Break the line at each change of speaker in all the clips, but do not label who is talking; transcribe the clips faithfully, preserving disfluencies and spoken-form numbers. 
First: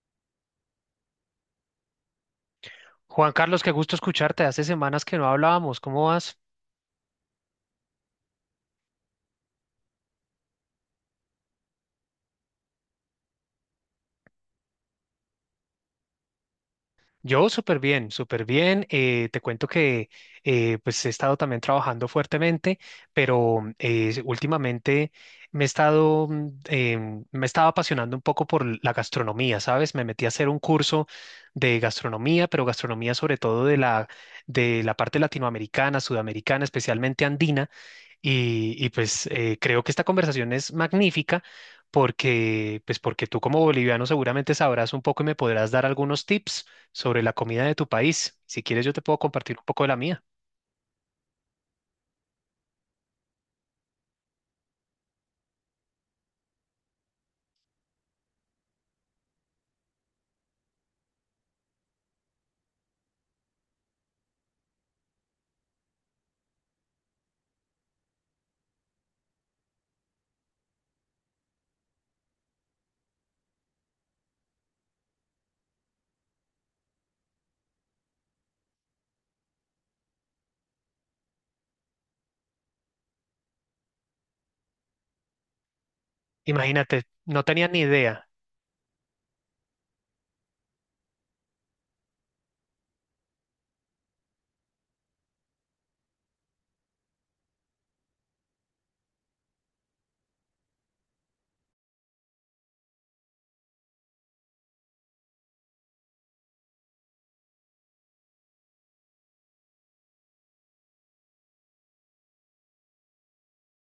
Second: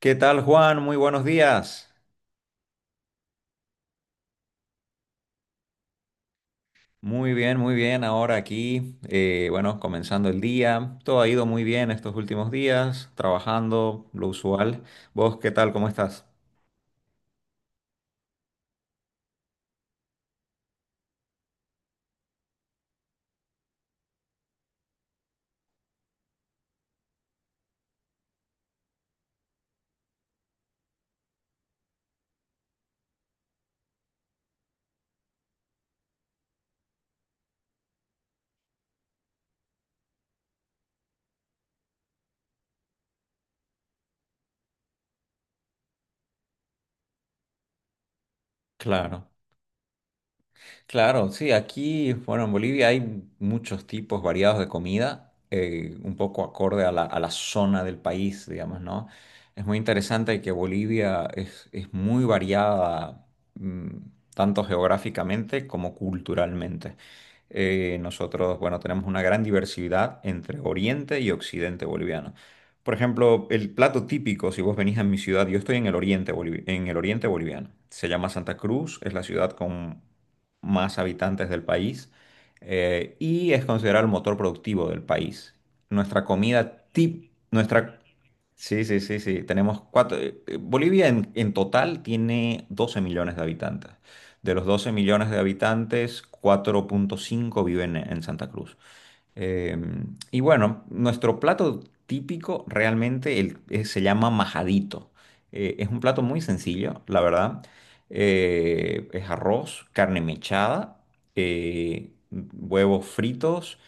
¿Qué tal, Juan? Muy buenos días.
Juan Carlos, qué gusto escucharte. Hace semanas que no hablábamos. ¿Cómo vas?
Muy bien, muy bien. Ahora aquí, eh, bueno, comenzando el día. Todo ha ido muy bien estos últimos días, trabajando, lo usual. ¿Vos qué tal? ¿Cómo estás?
Yo súper bien, súper bien. Eh, te cuento que eh, pues he estado también trabajando fuertemente, pero eh, últimamente me he estado, mm, em, me estaba apasionando un poco por la gastronomía, ¿sabes? Me metí a hacer un curso de gastronomía, pero gastronomía sobre todo de la, de la parte latinoamericana, sudamericana, especialmente andina. Y, y, pues eh, creo que esta conversación es magnífica porque, pues porque tú como boliviano seguramente sabrás un poco y me podrás dar algunos tips sobre la comida de tu país. Si quieres, yo te puedo
Claro.
compartir un poco de la mía.
Claro, sí, aquí, bueno, en Bolivia hay muchos tipos variados de comida, eh, un poco acorde a la, a la zona del país, digamos, ¿no? Es muy interesante que Bolivia es, es muy variada, mm, tanto geográficamente como culturalmente. Eh, nosotros, bueno, tenemos una gran diversidad entre Oriente y Occidente boliviano. Por ejemplo, el plato típico, si vos venís a mi ciudad, yo estoy en el oriente, bolivi- en el oriente boliviano. Se llama Santa Cruz, es la ciudad con más habitantes del país, eh, y es considerado el motor productivo del país. Nuestra comida
Imagínate,
tip,
no tenía ni
nuestra...
idea.
Sí, sí, sí, sí. Tenemos cuatro... eh, eh, Bolivia en, en total tiene doce millones de habitantes. De los doce millones de habitantes, cuatro punto cinco viven en en Santa Cruz. Eh, y bueno, nuestro plato típico realmente el- eh, se llama majadito. Eh, es un plato muy sencillo, la verdad. Eh, es arroz, carne mechada, eh, huevos fritos.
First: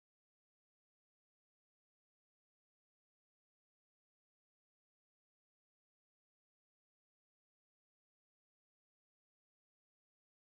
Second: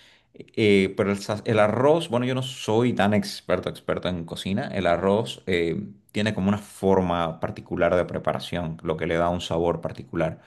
eh, Pero el, sa- el arroz, bueno, yo no soy tan experto, experto en cocina. El arroz eh, tiene como una forma particular de preparación, lo que le da un sabor particular.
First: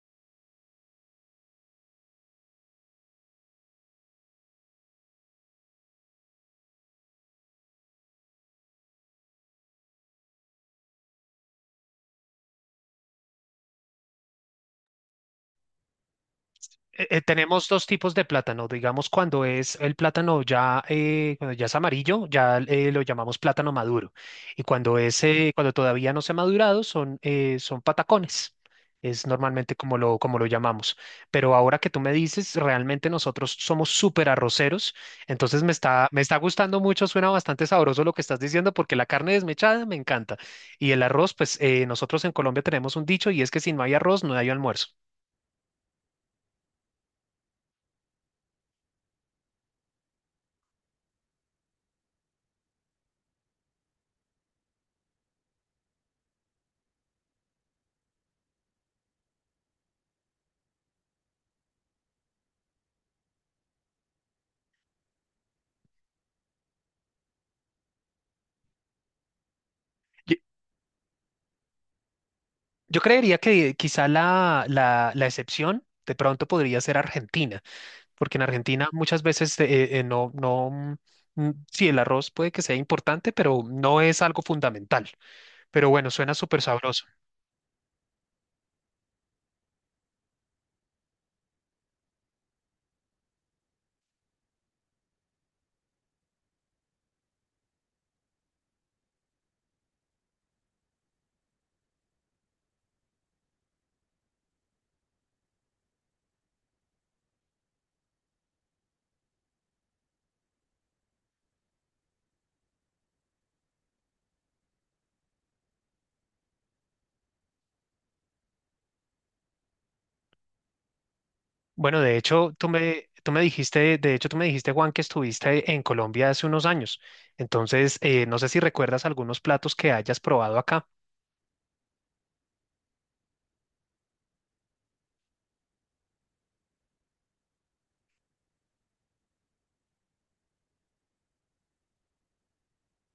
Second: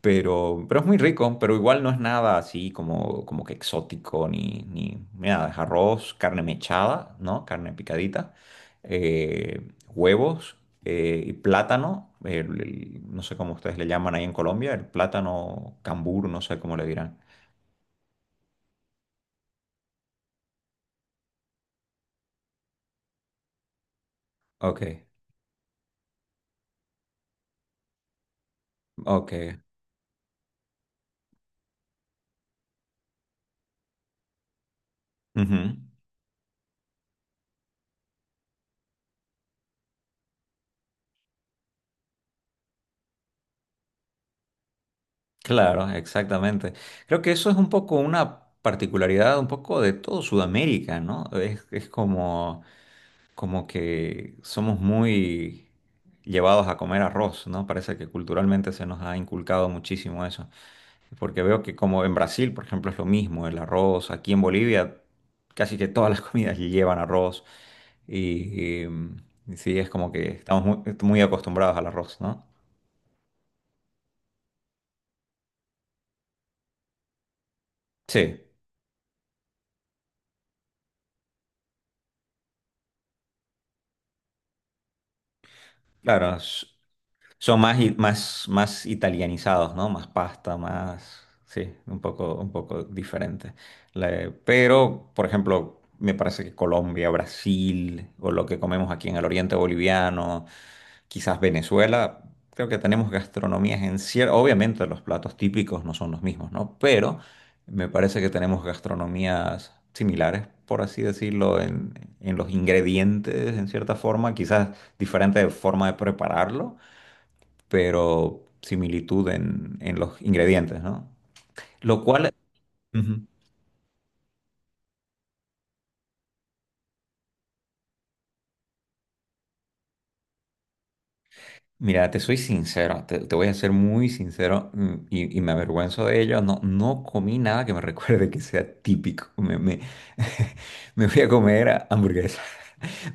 Pero, pero es muy rico, pero igual no es nada así como, como que exótico ni, ni nada. Es arroz, carne mechada, ¿no? Carne picadita, eh, huevos eh, y plátano. El- el- no sé cómo ustedes le llaman ahí en Colombia, el plátano cambur, no sé cómo le
eh,
dirán.
eh, Tenemos dos tipos de plátano. Digamos, cuando es el plátano ya, eh, cuando ya es amarillo, ya eh, lo llamamos plátano maduro. Y
Ok,
cuando es, eh, cuando todavía no se ha madurado, son, eh, son patacones. Es
ok.
normalmente como lo, como lo llamamos. Pero ahora que tú me dices, realmente nosotros somos súper arroceros.
Ujú.
Entonces me está, me está gustando mucho, suena bastante sabroso lo que estás diciendo, porque la carne desmechada me encanta. Y el arroz, pues eh, nosotros en Colombia tenemos un dicho y es que si no hay arroz, no hay almuerzo.
Claro, exactamente. Creo que eso es un poco una particularidad un poco de todo Sudamérica, ¿no? Es, es como... como que somos muy llevados a comer arroz, ¿no? Parece que culturalmente se nos ha inculcado muchísimo eso. Porque veo que como en Brasil, por ejemplo, es lo mismo, el arroz, aquí en Bolivia casi que todas las comidas llevan arroz y, y, mm, sí, es como que estamos muy, muy acostumbrados al arroz, ¿no?
Yo creería que quizá la, la, la excepción de pronto podría ser Argentina, porque
Sí,
en Argentina muchas veces eh, eh, no, no, mm, mm, sí, el arroz puede que sea importante, pero no es algo fundamental. Pero bueno, suena
claro,
súper
es-
sabroso.
son más, i- más, más italianizados, ¿no? Más pasta, más... Sí, un poco, un poco diferente. La- pero, por ejemplo, me parece que Colombia, Brasil, o lo que comemos aquí en el oriente boliviano, quizás Venezuela, creo que tenemos gastronomías en cierto... Obviamente los platos típicos no son los mismos, ¿no? Pero me parece que tenemos gastronomías similares, por así decirlo, en, en los ingredientes, en cierta forma, quizás diferente forma de prepararlo, pero similitud en, en los ingredientes, ¿no?
Bueno,
Lo
de
cual,
hecho, tú me,
ujú,
tú me dijiste, de hecho, tú me dijiste, Juan, que estuviste en Colombia hace unos años. Entonces, eh, no sé si recuerdas algunos platos que hayas probado acá.
mira, te soy sincero, te, te voy a ser muy sincero, mm, y, y me avergüenzo de ello, no, no comí nada que me recuerde que sea típico, me, me, me fui a comer hamburguesa.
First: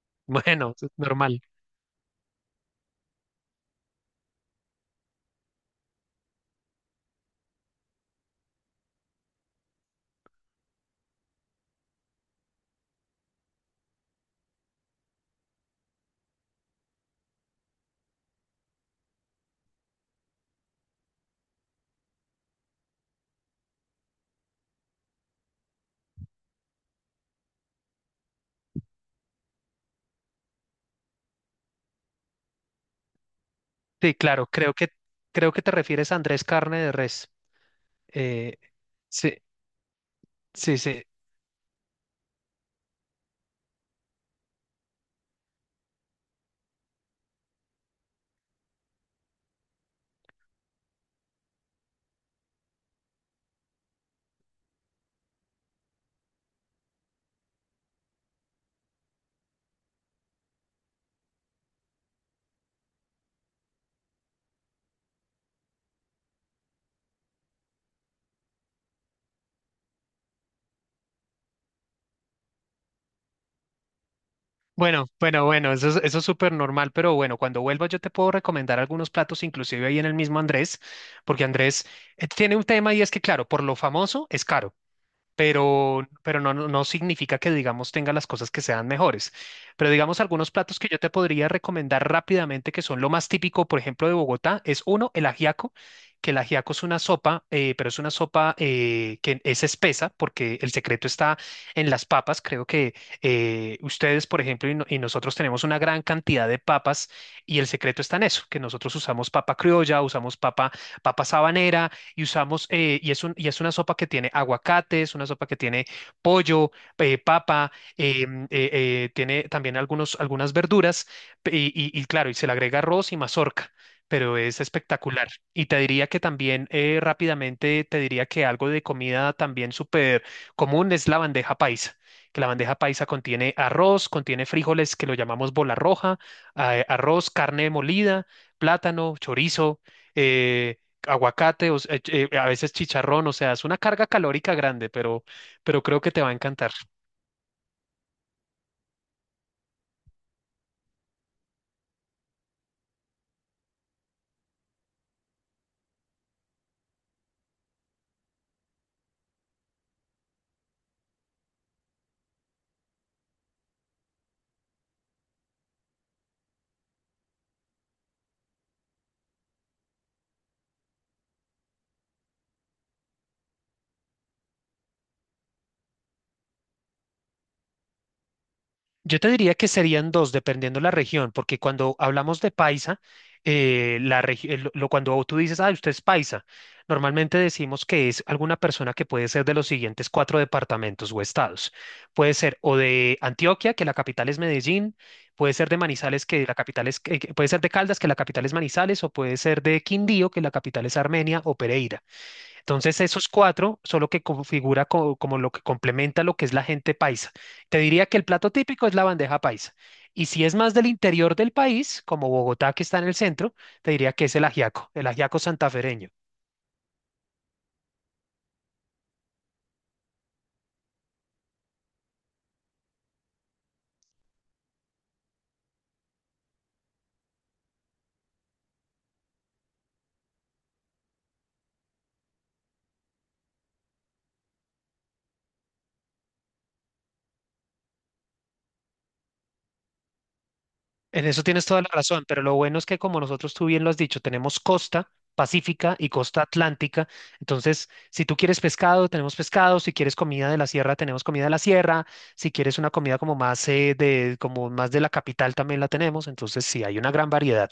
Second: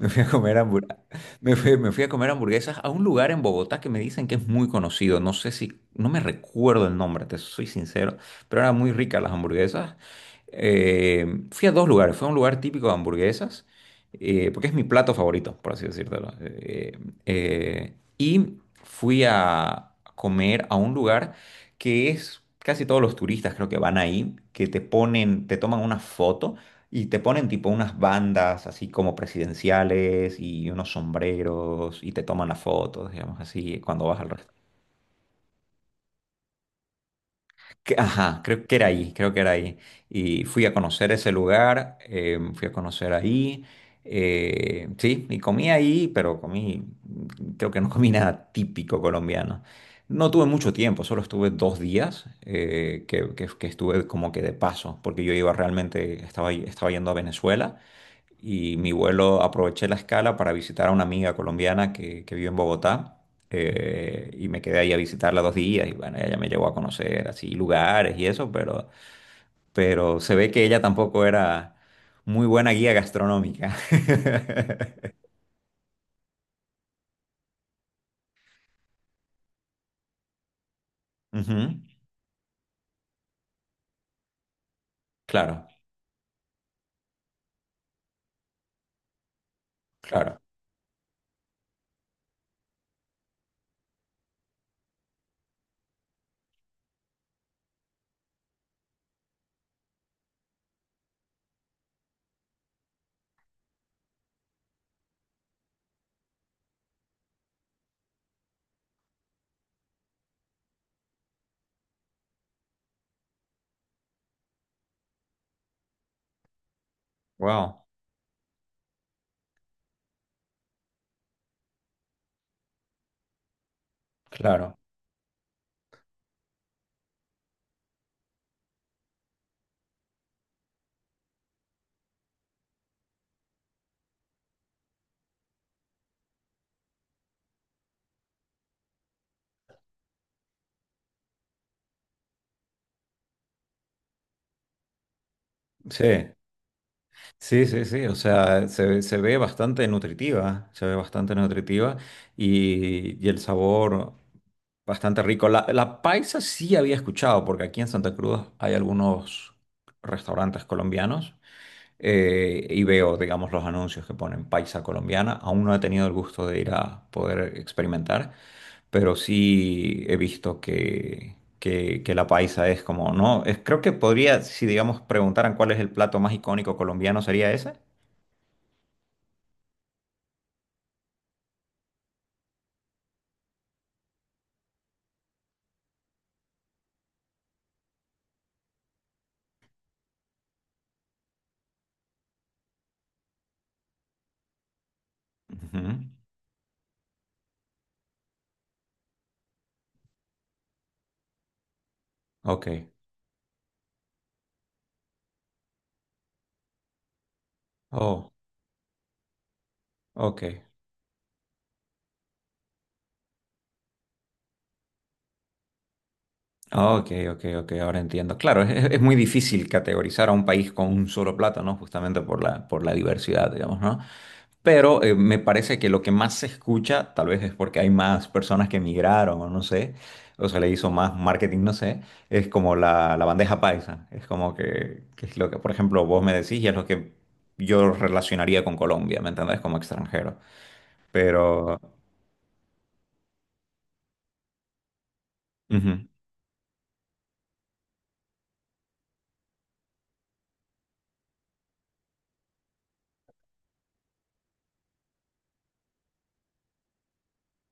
Me fui a comer
Bueno, es
hamburguesas.
normal.
Me fui, me fui a comer hamburguesas a un lugar en Bogotá que me dicen que es muy conocido. No sé si, no me recuerdo el nombre, te soy sincero, pero eran muy ricas las hamburguesas. Eh, fui a dos lugares. Fue a un lugar típico de hamburguesas, eh, porque es mi plato favorito, por así decírtelo. Eh, eh, y fui a comer a un lugar que es casi todos los turistas creo que van ahí, que te ponen, te toman una foto y te ponen tipo unas bandas así como presidenciales y unos sombreros y te toman las fotos, digamos así, cuando
Sí,
vas al
claro,
restaurante.
creo que, creo que te refieres a Andrés Carne de Res.
Ajá,
Eh,
creo que era ahí, creo
Sí.
que era ahí. Y fui a
Sí, sí.
conocer ese lugar, eh, fui a conocer ahí. Eh, sí, y comí ahí, pero comí, creo que no comí nada típico colombiano. No tuve mucho tiempo, solo estuve dos días, eh, que, que- que estuve como que de paso, porque yo iba realmente, estaba, estaba yendo a Venezuela y mi vuelo aproveché la escala para visitar a una amiga colombiana que, que vive en Bogotá, eh, y me quedé ahí a visitarla dos días y bueno, ella me llevó a conocer así lugares y eso, pero, pero se ve que ella tampoco era muy buena guía gastronómica.
Bueno, bueno, bueno, eso es, eso es súper normal, pero bueno, cuando vuelva yo te puedo recomendar algunos platos, inclusive ahí en el mismo Andrés, porque Andrés
Ujú,
eh, tiene un tema y es que, claro, por lo famoso es caro.
claro,
pero, pero no, no no significa que, digamos, tenga las cosas que sean mejores. Pero, digamos,
claro.
algunos platos que yo te podría recomendar rápidamente, que son lo más típico, por ejemplo, de Bogotá, es uno, el ajiaco, que el ajiaco es una sopa, eh, pero es una sopa eh, que es espesa, porque el secreto está en las papas. Creo que eh, ustedes, por ejemplo, y, no- y nosotros tenemos una gran cantidad de papas, y el secreto está en eso, que nosotros usamos papa criolla, usamos papa, papa sabanera y usamos, eh, y es un, y es una sopa que tiene aguacate, es una sopa que tiene pollo, eh, papa,
Wow,
eh, eh, eh, tiene también algunos, algunas verduras, pe- y, y- y claro, y se le agrega arroz y mazorca. Pero es
claro.
espectacular. Y te diría que también eh, rápidamente te diría que algo de comida también súper común es la bandeja paisa, que la bandeja paisa contiene arroz, contiene frijoles que lo llamamos bola roja, eh, arroz, carne molida, plátano, chorizo. eh, Aguacate, o s- eh, eh, a veces chicharrón, o sea, es una carga calórica grande, pero, pero creo
Sí,
que te va a encantar.
sí, sí, sí. O sea, se, ve- se ve bastante nutritiva, se ve bastante nutritiva y, y el sabor. Bastante rico. La, la paisa sí había escuchado, porque aquí en Santa Cruz hay algunos restaurantes colombianos, eh, y veo, digamos, los anuncios que ponen paisa colombiana. Aún no he tenido el gusto de ir a poder experimentar, pero sí he visto que, que, que la paisa es como, ¿no? Es, creo que podría, si digamos preguntaran cuál es el plato más icónico colombiano, sería ese.
Yo te diría que serían dos, dependiendo la región, porque cuando hablamos de paisa, eh, la regi- eh, lo, lo- cuando tú dices, ah, usted es paisa, normalmente decimos que es alguna persona que puede ser de los siguientes cuatro departamentos o estados. Puede ser o de Antioquia, que la capital es Medellín, puede ser de
Ujú.
Manizales, que la capital es, eh, que- puede ser de Caldas, que la capital es Manizales, o puede ser de Quindío, que la capital es Armenia o Pereira.
Ok.
Entonces, esos cuatro son lo que configura co- como lo que complementa lo que es la gente paisa. Te diría que el
Oh,
plato típico es la bandeja paisa. Y si es
ok.
más del interior del país, como Bogotá, que está en el centro, te diría que es el ajiaco, el ajiaco santafereño.
Ok, ok, ok, ahora entiendo. Claro, es, es muy difícil categorizar a un país con un solo plato, ¿no? Justamente por la, por la diversidad, digamos, ¿no? Pero eh, me parece que lo que más se escucha, tal vez es porque hay más personas que emigraron o no sé, o se le hizo más marketing, no sé, es como la, la bandeja paisa. Es como que, que es lo que, por ejemplo, vos me decís y es lo que yo relacionaría con Colombia, ¿me entendés? Como extranjero.
En eso tienes
Pero...
toda la razón, pero lo bueno es que como nosotros tú bien lo has dicho, tenemos costa pacífica
ujú.
y costa atlántica. Entonces, si tú quieres pescado, tenemos pescado, si quieres comida de la sierra, tenemos comida de la sierra, si quieres una comida como más eh, de como más de la capital también la tenemos, entonces sí hay una gran variedad.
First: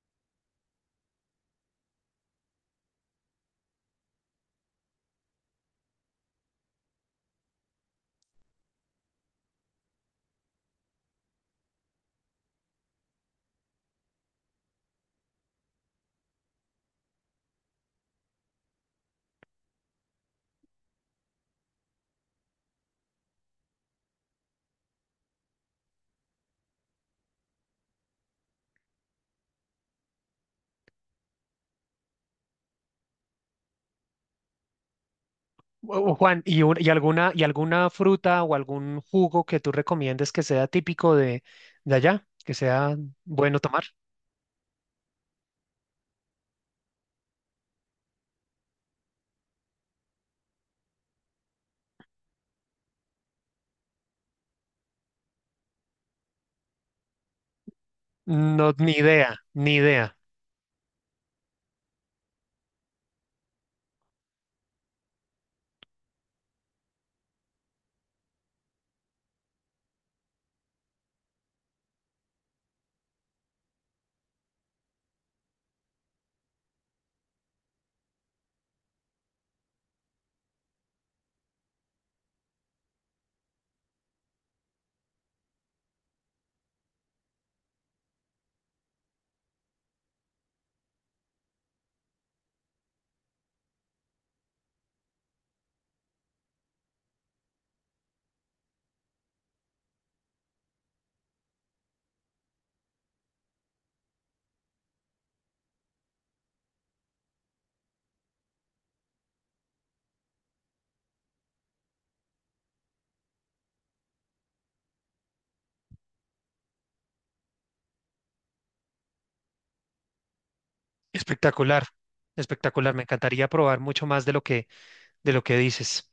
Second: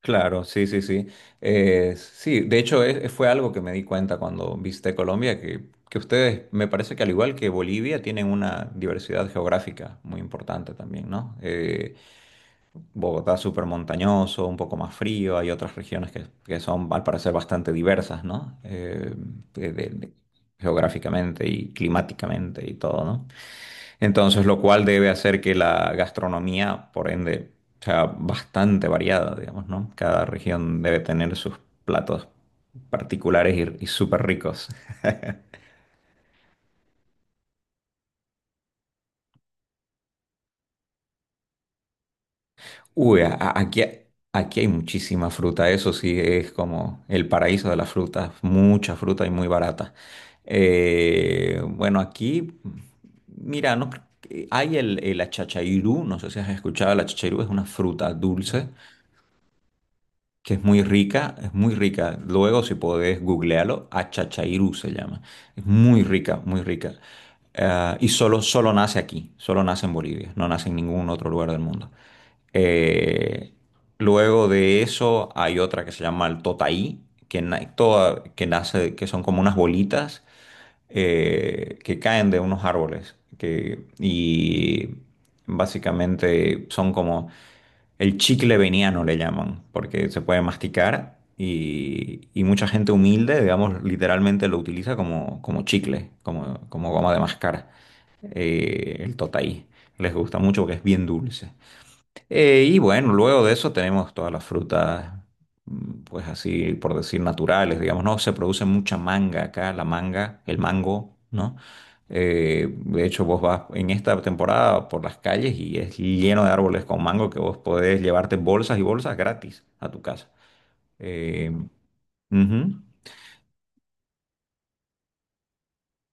Claro, sí, sí, sí. Eh, sí, de hecho es- fue algo que me di cuenta cuando visité Colombia, que, que ustedes, me parece que al igual que Bolivia, tienen una diversidad geográfica muy importante también, ¿no? Eh, Bogotá es súper montañoso, un poco más frío, hay otras regiones que, que son al parecer bastante diversas, ¿no? Eh, de- de- geográficamente y climáticamente y todo, ¿no? Entonces, lo cual debe hacer que la gastronomía, por ende, sea bastante variada, digamos, ¿no? Cada región debe tener sus platos particulares y, y súper ricos.
Ju- Juan, ¿y, un- y alguna y alguna fruta o algún jugo que tú recomiendes que sea típico de de allá, que sea
Uy, a- a-
bueno
aquí,
tomar?
aquí hay muchísima fruta, eso sí es como el paraíso de las frutas, mucha fruta y muy barata. Eh, bueno, aquí, mira, no, cre- hay el, el achachairú, no sé si has escuchado, el achachairú es una fruta dulce
No, ni idea, ni idea.
que es muy rica, es muy rica. Luego, si podés googlearlo, Achachairú se llama. Es muy rica, muy rica. Eh, y solo, solo nace aquí, solo nace en Bolivia, no nace en ningún otro lugar del mundo. Eh, Luego de eso hay otra que se llama el totaí, que, na- toda- que nace, que son como unas bolitas eh, que caen de unos árboles, que, y básicamente son como... El chicle veniano le llaman, porque se puede masticar y, y mucha gente humilde, digamos, literalmente lo utiliza como, como chicle, como, como goma de mascar. Eh, el totaí. Les gusta mucho porque es bien dulce. Eh, y bueno, luego de eso tenemos todas las frutas, mm, pues así por decir naturales, digamos, ¿no? Se produce mucha manga acá, la manga, el mango, ¿no? Eh, de hecho, vos vas en esta temporada por las calles y es lleno de árboles con mango que vos podés llevarte bolsas y bolsas gratis a tu casa. Eh,
Espectacular,
ujú.
espectacular. Me encantaría probar mucho más de lo que, de lo que dices.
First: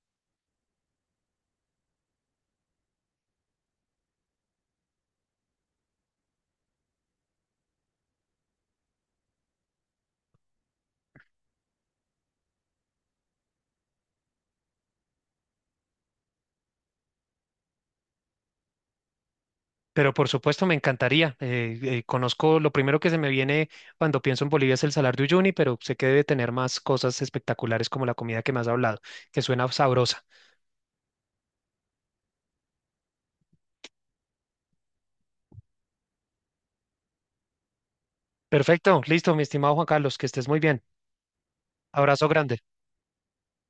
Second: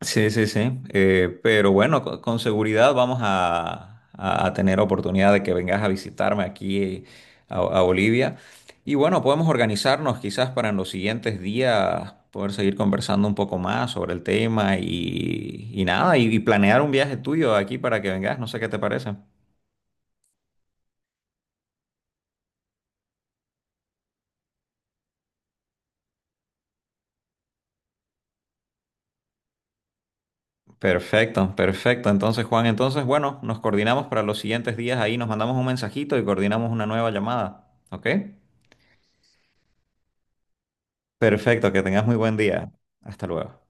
Sí, sí, sí. Eh, pero bueno, co- con seguridad vamos a, a- a tener oportunidad de que vengas a visitarme aquí, eh, a, a Bolivia. Y bueno, podemos organizarnos quizás para en los siguientes días poder seguir conversando un poco más sobre el tema y, y nada, y, y planear un viaje tuyo aquí para que vengas. No sé qué te parece.
Pero por supuesto, me encantaría. Eh, eh, conozco lo primero que se me viene cuando pienso en Bolivia es el Salar de Uyuni, pero sé que debe tener más cosas espectaculares como la comida que me has hablado, que suena sabrosa.
Perfecto, perfecto. Entonces, Juan, entonces, bueno, nos coordinamos para los siguientes días ahí, nos mandamos un mensajito y coordinamos una nueva llamada. ¿Ok?
Perfecto, listo, mi estimado Juan Carlos, que estés muy bien.
Perfecto, que tengas muy
Abrazo
buen
grande.
día. Hasta luego.